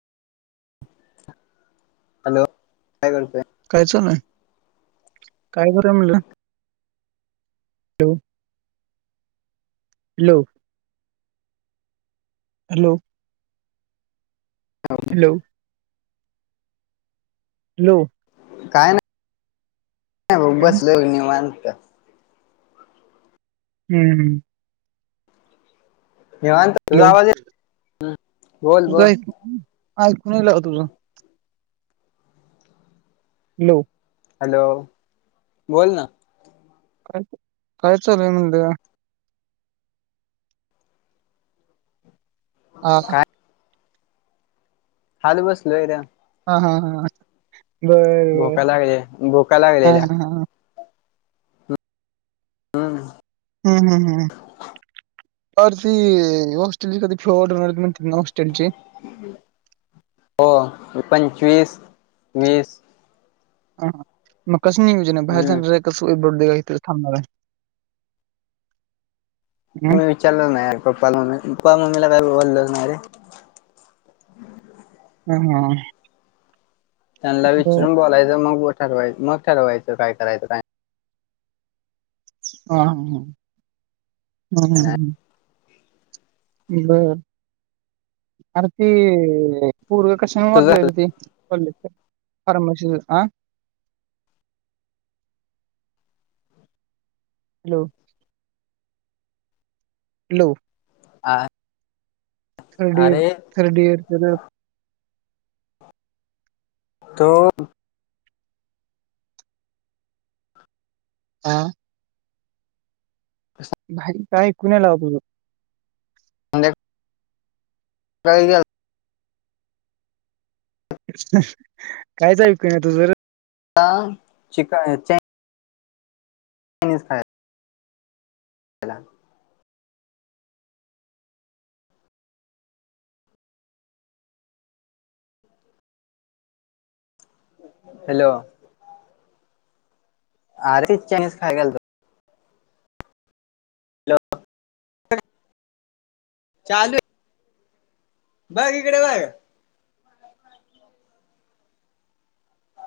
Hello काय करतंय काय चालय काय कय म्हलं हॅो हॅलो हॅलो हो हॅलो हॅलो काय नाही हम्म, बसले नि मानत हम्म हम हेवानत तुझा हॅलो. आवाज आहे बोल बोल आऐकूनल हो तुझ नऊ हॅलो बोल ना काय काय चालूय म्हणत ह काय हाल बसलो आहेर्या हा हा हा बर भोका लागले भोका लागलेल्या बर हा ह हम्म हम्म हम् हम् पररतीी हॉस्टेल ची कधी फ्लोअर म्हणते ना हॉस्टेल ची हो पंचवीस वीस हा मग कस नाहीयोजन बाहेर हम्म जाणार आहे कसं बो थांबणार आहे हं? मी विचारल नाही पप्पाला म्मी पप्पा म्मीला काय बोललोणारे ह हा त्यांना बर, विचरून बोलायचं मग ठरवाय मग ठरवायचं काय करायचं काय हा ह ह हम् नाही हम् बर अरे ती पूर्व कशाने तुझ मरलेरे ती पले फारमशी ह हॅलो हॅलो ह थर्ड अर थर्ड यर त हा भा काही कुण्यालावपो म्ह [unintelligible] काही का [unintelligible] कायच ऐकू येईना तुझर ह शिकाय निय हला हॅलो. अरे, चायनीज खायला गेलतो. हॅलो [unintelligible] चालू आहे. बघ इकडे बग